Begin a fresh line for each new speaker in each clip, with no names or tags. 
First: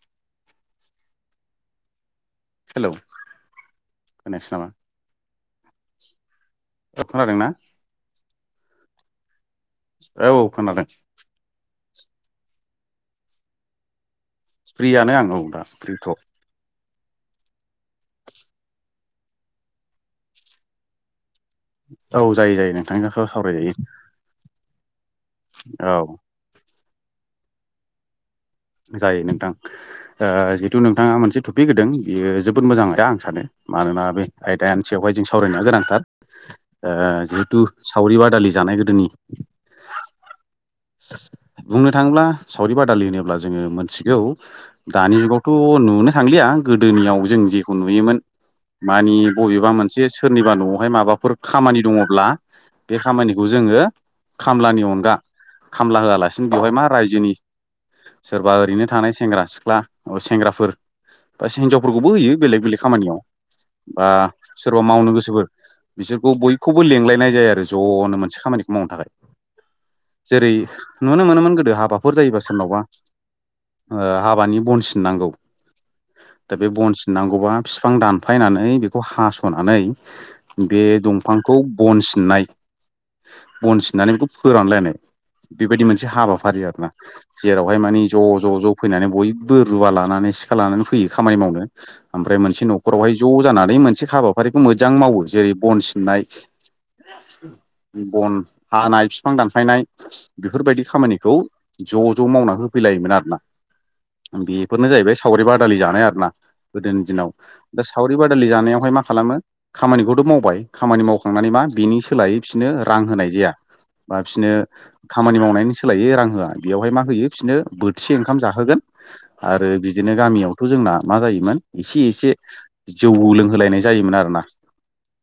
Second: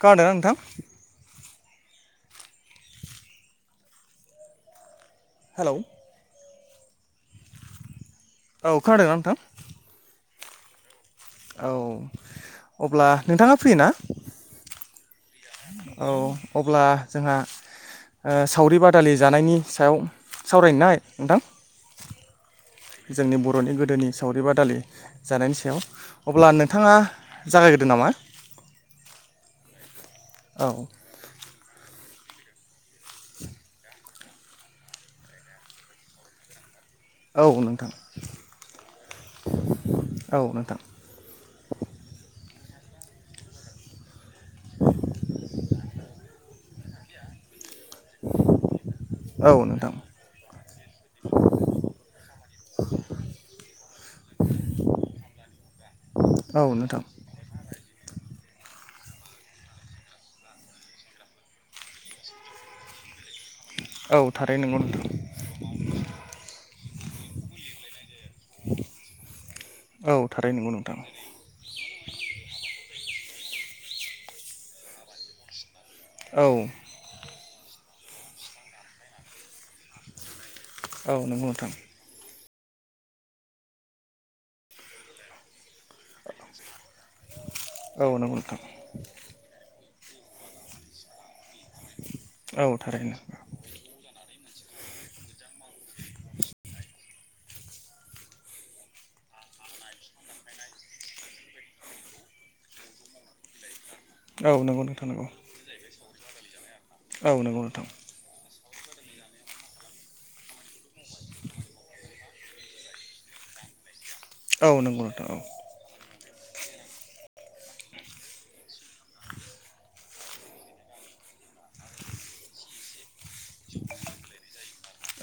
खोनादोंना नोंथां?
हेलौ खोनायासै नामा?
हेल'
खोनादों ना?
औ खोनादोंना नोंथां?
औ खोनादों।
औ अब्ला नोंथाङा फैयोना?
फ्रियानो आं औ दा
औ
फ्रिथ'
अब्ला जोंहा ओ सावरि बादालि जानायनि सायाव सावरायनोना नोंथां?
औ जायो जायो नोंथांनि
जोंनि बर'नि
सावरायजायो
गोदोनि सावरि बादालि जानायनि सायाव
औ
अब्ला नों थाङा जागायग्रोदो नामा
जायो नोंथां ओ
औ
जिहथु नोंथाङा मोनसे टपिक होदों बियो जोबोद मोजां आयदा आं सानो मानोना बे आयदानि सायावहाय जों सावरायनाया गोनांथार। ओ
औ
जिहेथु
नोंथां
सावरि बादालि जानाय गोदोनि
औ नोंथां
बुंनो थाङोब्ला सावरि बादालि होनोब्ला जोङो मोनथिगौ दानि जुगावथ' नुनो थांलिया गोदोनियाव जों जेखौ नुयोमोन। माने
औ
बबेबा
नोंथां
मोनसे सोरनिबा न'आवहाय माबाफोर खामानि दङब्ला बे खामानिखौ जोङो खामलानि अनगा खामला होआलासिनो
औ
बेवहाय मा
नोंथां
रायजोनि सोरबा ओरैनो थानाय सेंग्रा सिख्ला सेंग्राफोर बास हिनजावफोरखौबो होयो बेलेग बेलेग खामानियाव बा
औ थारै नंगौ
सोरबा
नोंथां
मावनो गोसोफोर बिसोरखौ बयखौ बो लेंलायनाय जायो आरो ज'नो मोनसे खामानिखौ मावनो थाखाय
औ थारै
जेरै
नंगौ नोंथां
नुनो मोनोमोन गोदो हाबाफोर जायोबा सोरनावबा ओ हाबानि बन सिननांगौ
औ
दा बे बन सिननांगौबा फिफां दानफायनानै बेखौ हास'नानै बे
औ नंगौ
दंफांखौ
नोंथां
बनसिननाय बन सिननानै बेखौ फोरानलायनाय बेबायदि मोनसे हाबाफारि आरोना जेरावहाय मानि
औ नंगौ
ज'
नोंथां
ज' ज' फैनानै बयबो रुवा लानानै सिखा लानानै फैयो खामानि मावनो ओमफ्राय मोनसे
औ थारैनो
न'खरावहाय ज' जानानै मोनसे हाबाफारिखौ मोजां मावो जेरै बन सिननाय [inaudible] बन हानाय फिफां दानफायनाय बेफोरबायदि खामानिखौ ज' ज' मावना हो फैलायोमोन आरोना
औ नंगौ
बेफोरनो
नोंथां
जाहैबाय
नंगौ
सावरि बादालि जानाय आरोना। गोदोनि
औ
दिनाव
नंगौ
दा
नोंथां
सावरि बादालि जानायावहाय मा खालामो खामानिखौथ' मावबाय खामानि मावखांनानै मा बिनि सोलायै बिसोरनो रां होनाय जाया बा फिसोननो
औ नंगौ नोंथां औ
खामानि मावनायनि सोलायैक्ष रां होआ बेवहाय मा होयो फिसोननो बोथिसे ओंखाम जाहोगोन आरो बिदिनो गामियावथ' जोंना मा जायोमोन इसे इसे जौ लोंहोलायनाय जायोमोन आरोना।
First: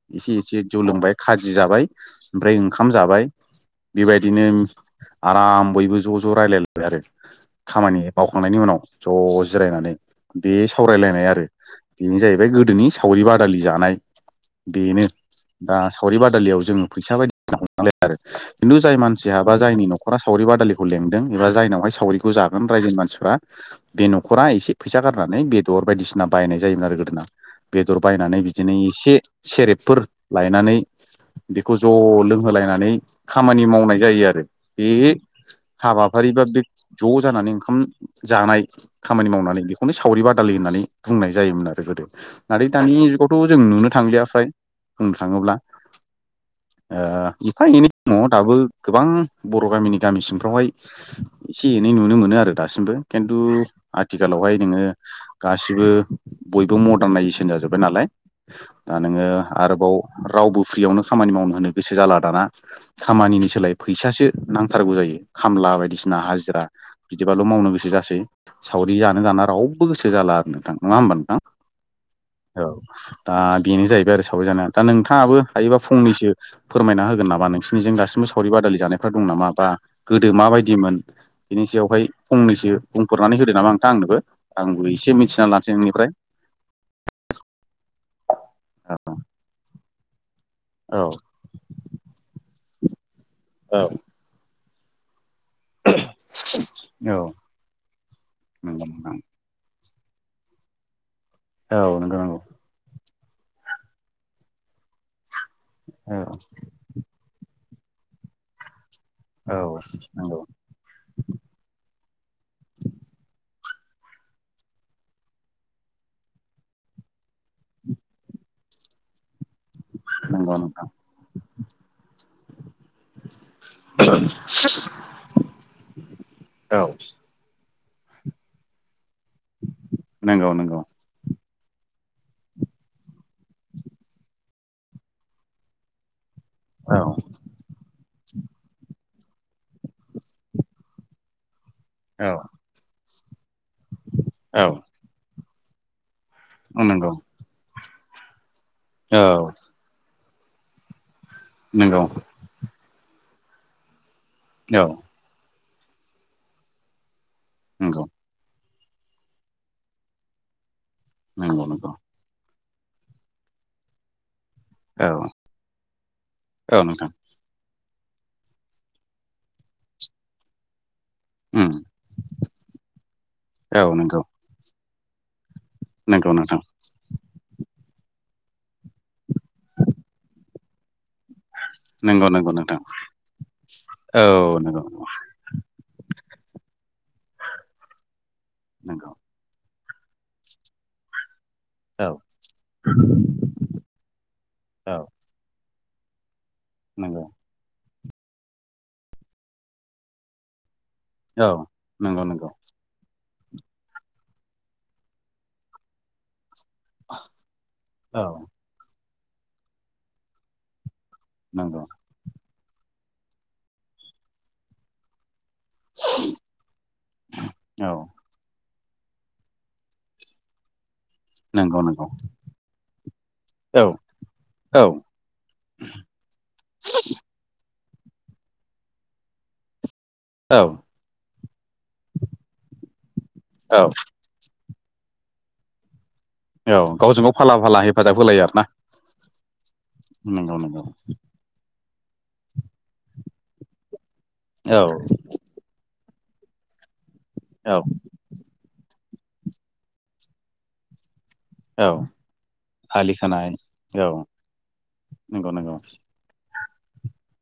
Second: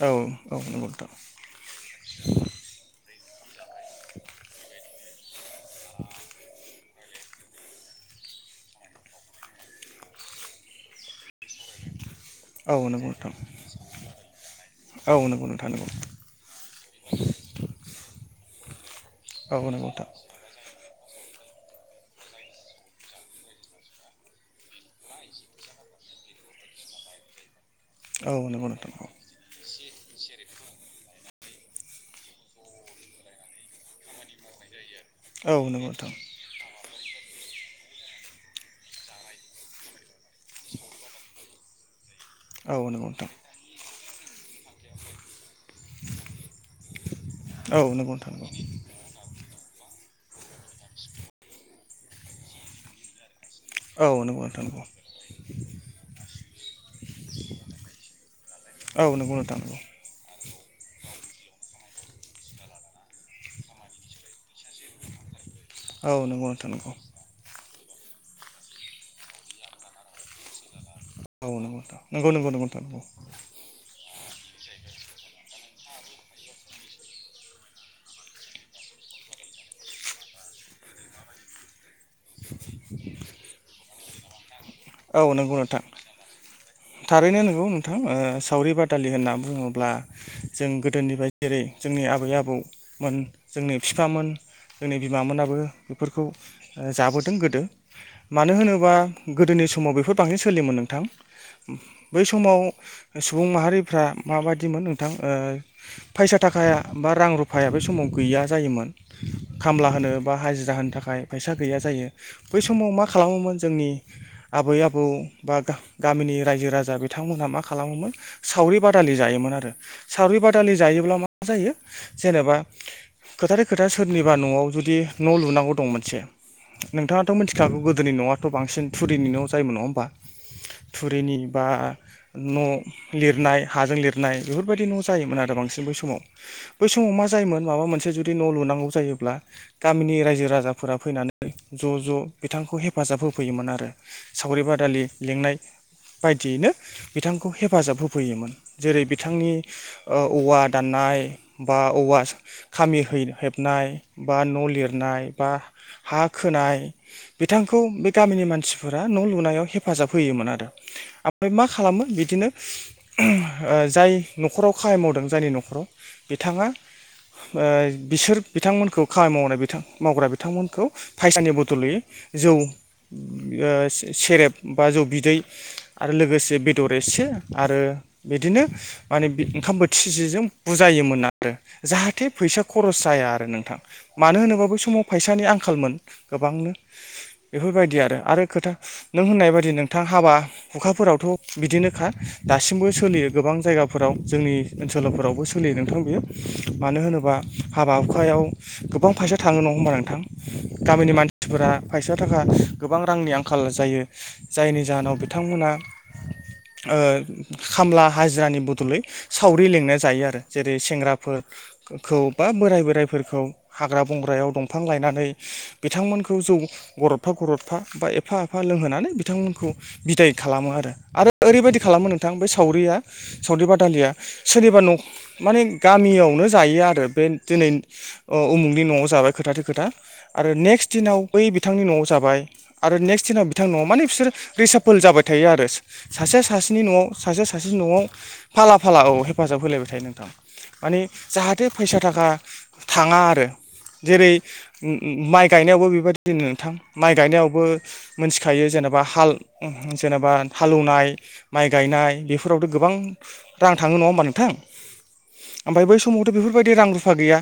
औ
इसे
औ
इसे जौ
नंगौ नोंथां
लोंबाय खाजि जाबाय ओमफ्राय ओंखाम जाबाय बेबायदिनो आराम बयबो ज' ज' रायलायलायबाय आरो खामानि मावखांनायनि उनाव ज' जिरायनानै बे सावरायलायनाय आरो बिनो जाहैबाय
औ
गोदोनि
नंगौ
सावरि
नोंथां
बादालि जानाय। बेनो
औ नंगौ नोंथां
दा
नंगौ
सावरि बादालियाव जोङो फैसा बायदिसिना [unintelligible] आरो खिन्थु जाय मानसिया बा
औ
जायनि
नंगौ नोंथां
न'खरा सावरि बादालिखौ लेंदों एबा जायनावहाय सावरिखौ जागोन रायजोनि मानसिफ्रा बे न'खरा इसे फैसा गारनानै बेदर बायदिसिना बायनाय जायोमोन आरो। गोदोना बेदर
औ
बायनानै
नंगौ
बिदिनो
नोंथां
इसे सेरेबफोर लायनानै बेखौ ज' लोंहोलायनानै खामानि मावनाय जायो आरो। बेयो
औ औ नंगौ नोंथां
हाबाफारिबा बे ज' जानानै ओंखाम जानाय खामानि मावनानै बेखौनो सावरि बादालि होननानै बुंनाय जायोमोन आरो गोदो। नाथाय
औ
दानि
नंगौ नोंथां
जुगावथ' जों नुनो थांलिया फ्राय बुंनो थाङोब्ला ओ एफा
औ
एनै
नंगौ
दङ
नोंथां
दाबो
नंगौ
गोबां बर' गामिनि गामि सिंफ्रावहाय इसे एनै नुनो मोनो आरो दासिमबो केन्थु
औ नंगौ
आथिखालावहाय
नोंथां
नोङो
नंगौ
गासिबो बयबो मदारनायजेसन जाजोब्बाय नालाय दा
औ
नोङो
नंगौ नोंथां नंगौ
आरोबाव रावबो फ्रियावनो खामानि मावनो होनो गोसो जाला दाना खामानिनि सोलाय फैसासो नांथारगौ जायो। खामला बायदिसिना
औ नंगौ
हाजिरा
नोंथां नंगौ
बिदिबाल' मावनो गो सो जासै सावरि जानो दाना रावबो गोसो जाला आरो नोंथां। नङा होमबा नोंथां?
औ नंगौ नोंथां नंगौ नंगौ नंगौ
औ
नोंथां नंगौ
दा बेनो जाहैबाय आरो सावरि जानाया दा नोंथाङाबो हायोबा फंनैसो फोरमायना होगोन नामा नोंस्निनिजों दासिमबो सावरि बादलि जानायफ्रा दङ नामा ब्रा गोदो माबायदिमोन बिनि सायावहाय फंनैसो बुंफोरनानै होदो नामा नोंथां आंनोबो आंबो एसे
औ
मिथिना
नंगौ
लानोसै
नोंथां
नोंनिफ्राय
हो ओ सावरि बादालि होनना बुङोब्ला जों
औ
गोदोनि बायदि जेरै जोंनि आबै आबौमोन जोंनि
औ
बिफामोन जोंनि बिमामोना बो बेफोरखौ ओ
औ
जाबोदों गोदो मानो होनोबा गोदोनि स समाव बेफोर बांसिन सोलियोमोन नोंथां
नंगौ
बै समाव सुबुं माहारिफ्रा माबादिमोन नोंथां ओ फैसा थाखाया बा रां रु फायाबो समाव गैया जायोमोन। खामला होनो बा हाजिरा होनो थाखाय फैसा गैया जायो बै समाव मा खालामोमोन जोंनि आबै आबौ बा गा गामिनि रायजो राजा बिथांमोनहा मा खालामोमोन सावरि बादालि जायोमोन आरो सावरि बादालि
नोंथां
जायोब्ला मा जायो जेनेबा फोथारै खोथा सोरनिबा न'आव जुदि न' लुनांगौ दं मोनसे
औ
नोंथाङाथ' मोन्थि खागौ गोदोनि न'आथ' बांसिन थुरिनि न' जायोम नङा होमबा
नंगौ नंगौ
थुरिनि बा न' लिरनाय हाजों लिरनाय बेफोर बायदि न' जायोमोन आरो बांसिन बै समाव बै
औ
समाव मा जायोमोन माबा मोनसे जुदि न' लुनांगौ जायो ब्ला गामिनि रायजो राजाफोरा फैनानै ज' ज'
औ
बिथांखौ हेफाजाब होफैयोमोन आरो। सावरि बादालि लिंनाय बायदियैनो
नंगौ नोंथां औ नंगौ
बिथांखौ हेफाजाब होफैयोमोन
औ
जेरै
नंगौ औ नंगौ औ
बिथांनि औवा दाननाय बा
नंगौ
औवा खामि हेबनाय बा न' लिरनाय बा हा खोनाय बिथांखौ बे गामिनि मानसि फोरा न' लुनायाव हेफाजाब होयोमोन आरो ओमफ्राय मा
नंगौ नंगौ
खालामो बिदिनो ओ जाय न'खराव खामानि
औ
मावदों जायनि न'खराव बिथाङा ओ
औ नोंथां
बिसोर बिथांमोनखौ खामानि मावनाय बिथां मावग्रा बिथांमोनखौ फायसानि
उम
बदलै जौ
औ
ओ
नंगौ
सेरेब बा जौ बिदै आरो
नंगौ
लोगोसे
नोंथां
बेदर एसे आरो बिदिनो माने ओंखाम बोथिसेजों बुजायोमोन। नारो जाहाथे
नंगौ नंगौ
फैसा
नोंथां
खर'स जाया आरो नोंथां
औ
मानो होनोबा बै
नंगौ
समाव फैसानि आंखालमोन। गोबांनो बेफोरबायदि आरो। आरो खोथा
नंगौ
नों होननाय बायदि नोंथां हाबा हुखाफोरावथ' बिदिनोखा
औ
दासिमबो सोलियो गोबां जायगाफोराव जोंनि
औ
ओनसोलफोरावबो सोलियो नोंथां बियो। मानो
नंगौ
होनोबा हाबा हुखायाव गोबां फैसा थाङो नङा होमबा नोंथां? गामिनि
औ
मानसिफोरा फैसा
नंगौ
थाखा
नंगौ
गोबां रांनि आंखाल जायो जायनि जाहोनाव बिथांमोना ओ खामला
औ
हाजिरानि बदलै सावरि लेंना जायो आरो जेरै सेंग्रा फोर
नंगौ
खौ बा बोराय बोराइफोरखौ हाग्रा बंग्रायाव दंफां लायनानै बिथांमोनखौ जौ गरदफा गरदफा
औ
बा एफा फा लोंहोनानै बिथांमोनखौ बिदाय खालामो आरो। आरो ओरैबायदि
नंगौ नंगौ
खालामो नोंथां बै सावरिया सावरि
औ
बादालिया सोरनिबा
औ
न' माने गामि बियावनो जायो आरो बे दिनै ओ उमुगनि न'आव जाबाय खोथाथि खोथा आरो
औ
नेक्स्ट दिनाव बै बिथांनि न'आव जाबाय। आरो नेक्स्ट दिनाव बिथां न' माने बिसोरो रिसाफोल जाबाय थायो आरो। सासे सासेनि
औ
न'आव
गावजों गाव
सासे
फाला
सासेनि
फाला
न'आव
हेफाजाब होलायो आरोना
फाला फाला औ हेफाजाब होलायबाय थायो नोंथां।
नंगौ नंगौ
माने जाहाथे फैसा थाखा थाङा आरो जेरै
औ
माइ गायनायावबो बेबायदि दिनै नोंथां माइ गायनायावबो
औ
मिथिखायो जेने बा हाल जेनेबा हालौवनाय माइ
औ
गायनाय बेफोरावथ' गोबां
आलि खोनाय
रां थाङो नङा
औ
होमबा नोंथां?
नंगौ नंगौ
ओमफाय बै समावथ' बेफोर बायदि रां रुफा गैया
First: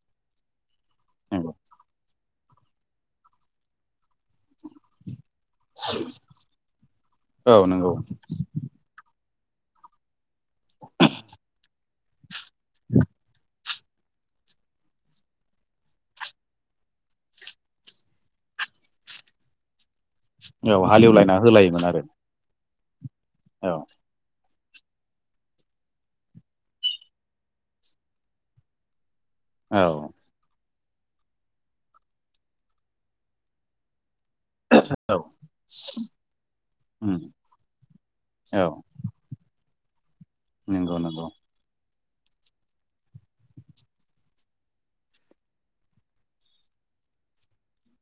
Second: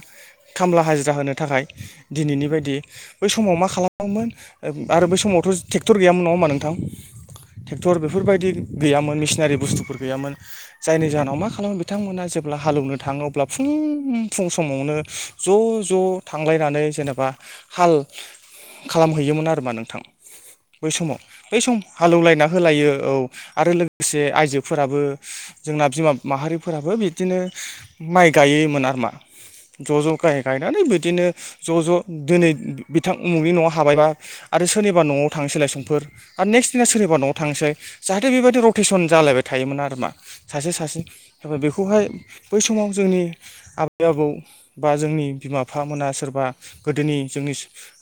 खामला हाजिरा होनो
नंगौ
थाखाय। दिनैनि बायदि बै समाव मा खालामोमोन आरो बै समाव टेक्टर गैयामोन नङा होमबा नोंथां
औ नंगौ
टेक्टर बेफोर बायदि गैयामोन मेसिनारि बुस्थुफोर गैयामोन। जायनि जाहोनाव मा खालामो बिथांमोना जेब्ला हालौवनो थाङो अब्ला फुं फुं समावनो ज' ज' थांलायनानै जेनेबा हाल खालामहैयोमोन आरो मा नों
औ
बै समाव
हालेवलायना
बै सम
होलायोमोन आरो
हालेव लायना होलायो औ आरो
औ
लोगोसे आयजो फोराबो जोंना बिमा माहारिफोराबो बिदिनो माइ गायोमोन आरो मा। ज'ज'
औ
गाइ गाइ [unintelligible] बिदिनो ज' ज' दिनै बिथां उमुगनि न'आव हाबायबा आरो सोरनिबा
औ
न'आव थांसैलाय समफोर आरो नेक्स्ट दिना
उम
सोरनिबा न'आव थांनोसै जाहाथे बेबायदि
औ
रटेसन जालायबाय थायोमोन आरो। [unintelligible] सासे
नंगौ
सासे
नंगौ
बेखौहाय बै समाव जोंनि आबै आबौ बा जोंनि बिमा बिफा मोना सोरबा गोदोनि जोंनि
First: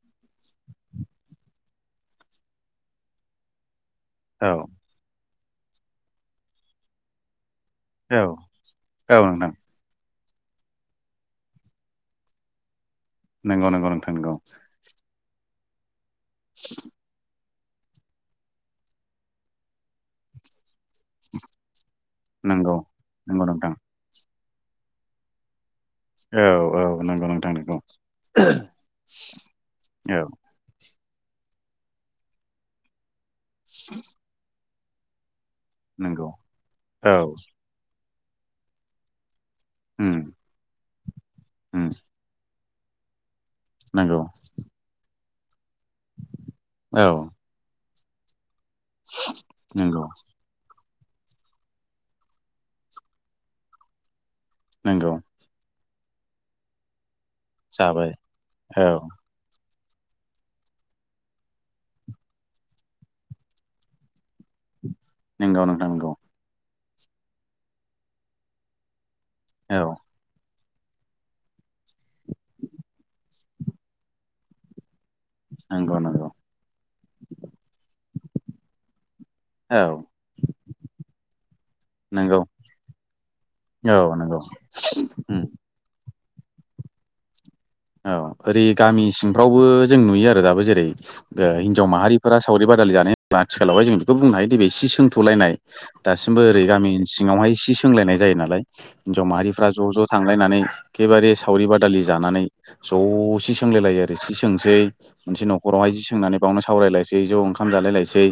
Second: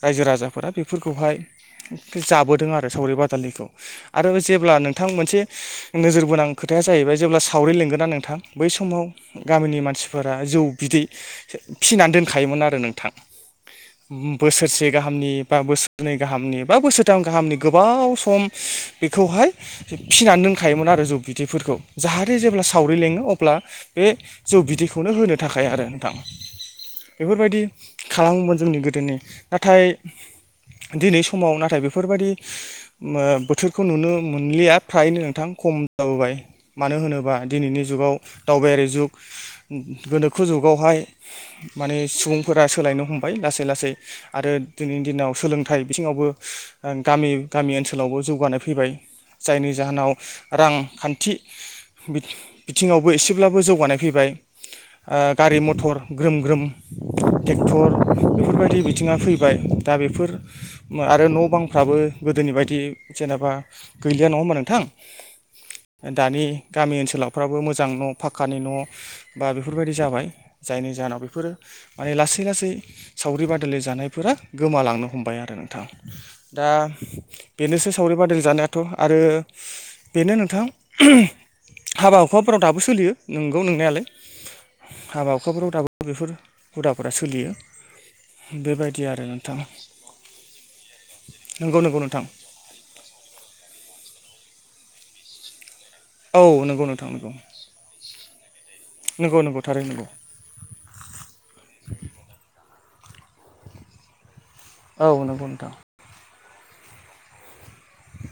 रायजो राजाफोरा बेफोरखौहाय जाबोदों आरो सावरि बादालिखौ आरो
औ
जेब्ला नोंथां मोनसे नोजोर बोनां खोथाया जाहैबाय जेब्ला सावरि लेंगोन ना
औ
नोंथां बै
औ
समाव
नोंथां
गामिनि मानसि फोरा जौ बिदै फिनानै दोनखायोमोन आरो नोंथां।
नोंगौ नोंगौ नोंथां नोंगौ।
हामनि बा बोसोरनै गाहामनि बा बोसोरथाम गाहामनि गोबाव सम बेखौहाय फिनानै दोनखायोमोन आरो जौ बिदैफोरखौ। जाहाथे जेब्ला
नंगौ
सावरि लेङो
नंगौ
अब्ला
नोंथां
बे जौ बिदैखौनो होनो थाखाय आरो। थां
औ औ नंगौ नोंथां
बेफोरबायदि
नंगौ
खालामोमोन जोंनि गोदोनि नाथाय
औ
दिनै समाव नाथाय बेफोरबायदि ओ बोथोरखौ नुनो मोनलिया फ्रायनो नोंथां। खम
नंगौ
जाबोबाय मानो
औ
होनोबा दिनैनि जुगाव दावबायारि जुग
उम
गोनोखो जुगावहाय
उम
माने सुबुंफोरा सोलायनो हम लासै लासै
नंगौ
आरो दिनैनि दिनाव सोलोंथाइ बिथिङावबो
औ
गामि गामि ओनसोल ओनसोलावबो जौगानाय फैबाय जायनि
नंगौ
जाहोनाव रां खान्थि बिथिंआवबो एसेब्लाबो जौगानाय फैबाय।
नंगौ
आ गारि मथर ग्रोम ग्रोम ट्रेक्टर
जाबाय
बेफोरबायदि
औ
बिथिङा फैबाय दा बेफोर मा आरो न बांफ्राबो गोदोनि बायदि जेनेबा गैलिया नङा होमबा नोंथां।
नोंगौ नोंथां नोंगौ।
दानि गामि ओनसोलावफ्राबो मोजां न फाखक्कानि न बा
औ
बेफोरबायदि जाबाय। जायनि जाहोनाव बेफोरो माने लासै लासै सावरि बादलिाय जानायफोरा गोमालांनो हम नोंथां
नंगौ नंगौ
दा बेनोसो सावरिबादों जानायाथ आरो
औ
बेनो नोंथां हाबा
नंगौ
हुखाफोराव दाबो सोलियो नोंगौ नोंनायालाय
औ नंगौ
हाबा
उम
हुखाफोराव दाबो बेफोर हुदाफोरा सोलियो।
औ ओरै
बेबायदि
गामि
आरो नोंथां
सिंफ्रावबो जों नुयो आरो दाबो जेरै
नंगौ
हिनजाव
नंगौ नोंथां
माहारिफोरा सावरि बादालि जानाय आथिखालावहाय जों बेखौ बुंनो हायो सिस सोंथलायनाय
औ
दासिमबो ओरै
नंगौ
गामि
नोंथां नंगौ
सिङावहाय इसे सोंलायनाय जायो नालाय हिनजाव
नंगौ नंगौ
माहारिफ्रा ज'
थारैनो नंगौ
ज' थांलायनानै एखेबारे सावरि बादालि जानानै ज' सि सोंलायलायो आरो सि सोंसै
औ
मोनसे
नंगौ नोंथां
नखरावहाय जि सोंनानै बावनो सावरायलायसै ज'नो। ओंखाम जालायलायसै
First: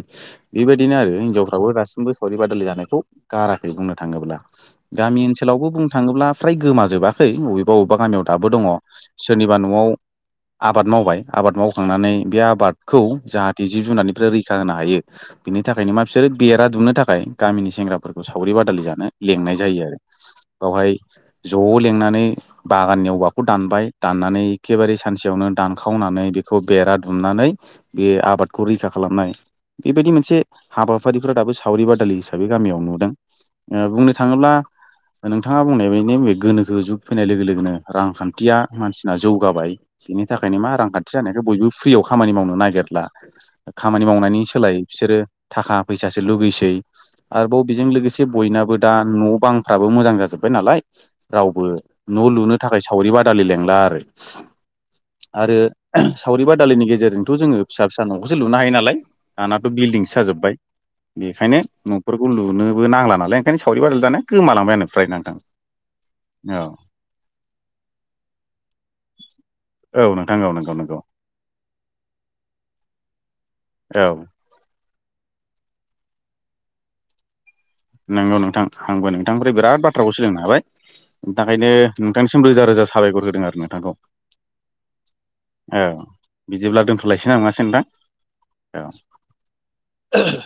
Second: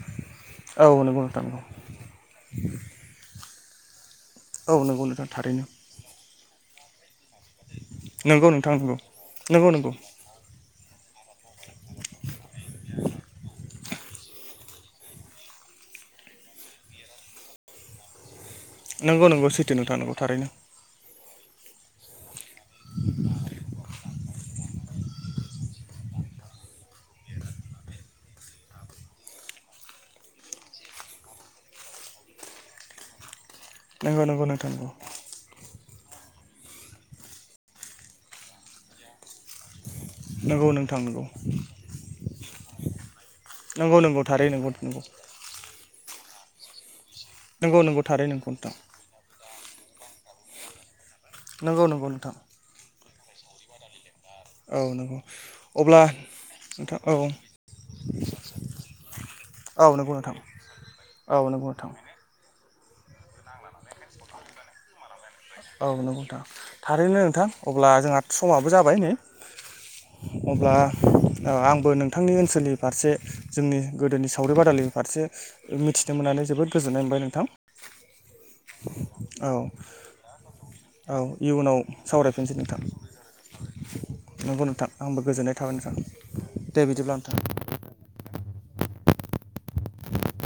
औ
बेबायदिनो आरो
नंगौ नोंथां नंगौ
हिनजावफ्राबो गासिबो सावरि बादालि जानायखौ गाराखै बुंनो बथाङोब्ला।
औ नंगौ
गामि
नोंथां थारैनो
ओनसोलावबो बुंनो थाङोब्ला फ्राय गोमाजोबा खै बबेबा बबेबा गामियाव दाबो
नंगौ
दङ
नोंथां
सोरनिबा
नंगौ नंगौ
नआव आबाद मावबाय आबाद मावखांनानै बे आबादखौ जाहाथे जिब जुनारनिफ्राय रैखा होनो हायो बिनि थाखायनो मा बिसोरो बेरा दुनो थाखाय गामिनि सेंग्राफोरखौ सा सावरि बादालि जानो
नंगौ नंगौ
लेंनाय
सैथो
जायो
नोंथां
आरो
नंगौ थारैनो
बावहाय ज' लिंनानै बागाननि औवाखौ दानबाय दाननानै एखेबारे सानसेयावनो दानखावनानै बेखौ बेरा दुमनानै बे आबादखौ रैखा खालाम खालामनाय बेबायदि मोनसे हाबाफारिफ्रा दाबो सावरि बादालि हिसाबै गामियाव नुदों। ओ बुंनो
नंगौ नंगौ
थाङोब्ला
नोंथां नंगौ
नोंथाङा बुंनाय मे गोनोखो जुग फैनाय लोगो लोगोनो रांखान्थिया मानसिना जौगाबाय। बिनि थाखायनो
नंगौ
मा
नोंथां
रांखान्थि
नंगौ
जानायखाय बयबो फ्रियाव खामानि मावनो नागिरला
नंगौ
खामानि
नंगौ
मावनायनि
थारै नंगौ
सोलायै
नंगौ
बिसोरो थाखा फैसासो लुगैसै आरोबाव
नंगौ
बेजों
नंगौ
लोगोसे
थारै नंगौ नोंथां
बयनाबो दा न' बां फाबो मोजां जाजोब्बाय नालाय रावबो
नंगौ नंगौ
न' लुनो थाखाय सावरि बादालि लेंला आरो।
उम।
आरो सावरि बादालिनि
नोंथां औ
गेजेरजोंथ जोङो फिसा फिसा नखौसो लुनो हायो नालाय दानाथ
औ नंगौ
बिलदिंसो
नोंथां
जाजोबबाय
औ
बेखानो
नंगौ नोंथां
नफोरखौ लुनो बो नांला नालाय ओंखायनो सावरि बादालि जानाया गोमालांबायानो फ्राय नोंथां‌
औ नंगौथ' नोंथां थारैनो नोंथां अब्ला जोंहा समाबो जाबाय नै
औ नोंथां औ
अब्ला
नंगौ नंगौ
अ आंबो नोंथांनि ओनसोलनि फारसे जोंनि
औ
गोदोनि सावरि बादालि फारसे मिथिनो मोननानै जोबोद गोजोननाय मोनबाय नोंथां।
नंगौ नोंथां आंबो
औ
नोंथांनिफ्राय बिराद बाथ्राखौसो लोंनो हाबाय
औ
बेनिथाखायनो
इयुनाव
नोंथांनिसिम
सावरायफिनसै
रोजा
नोंथां
रोजा साबायखर होदों आरो नोंथांखौ।
नंगौ नोंथां आंबो गोजोननाय थाबाय
ओ
नोंथां
बिदिब्ला दोनथलायसै ना नङासै नोंथां? औ।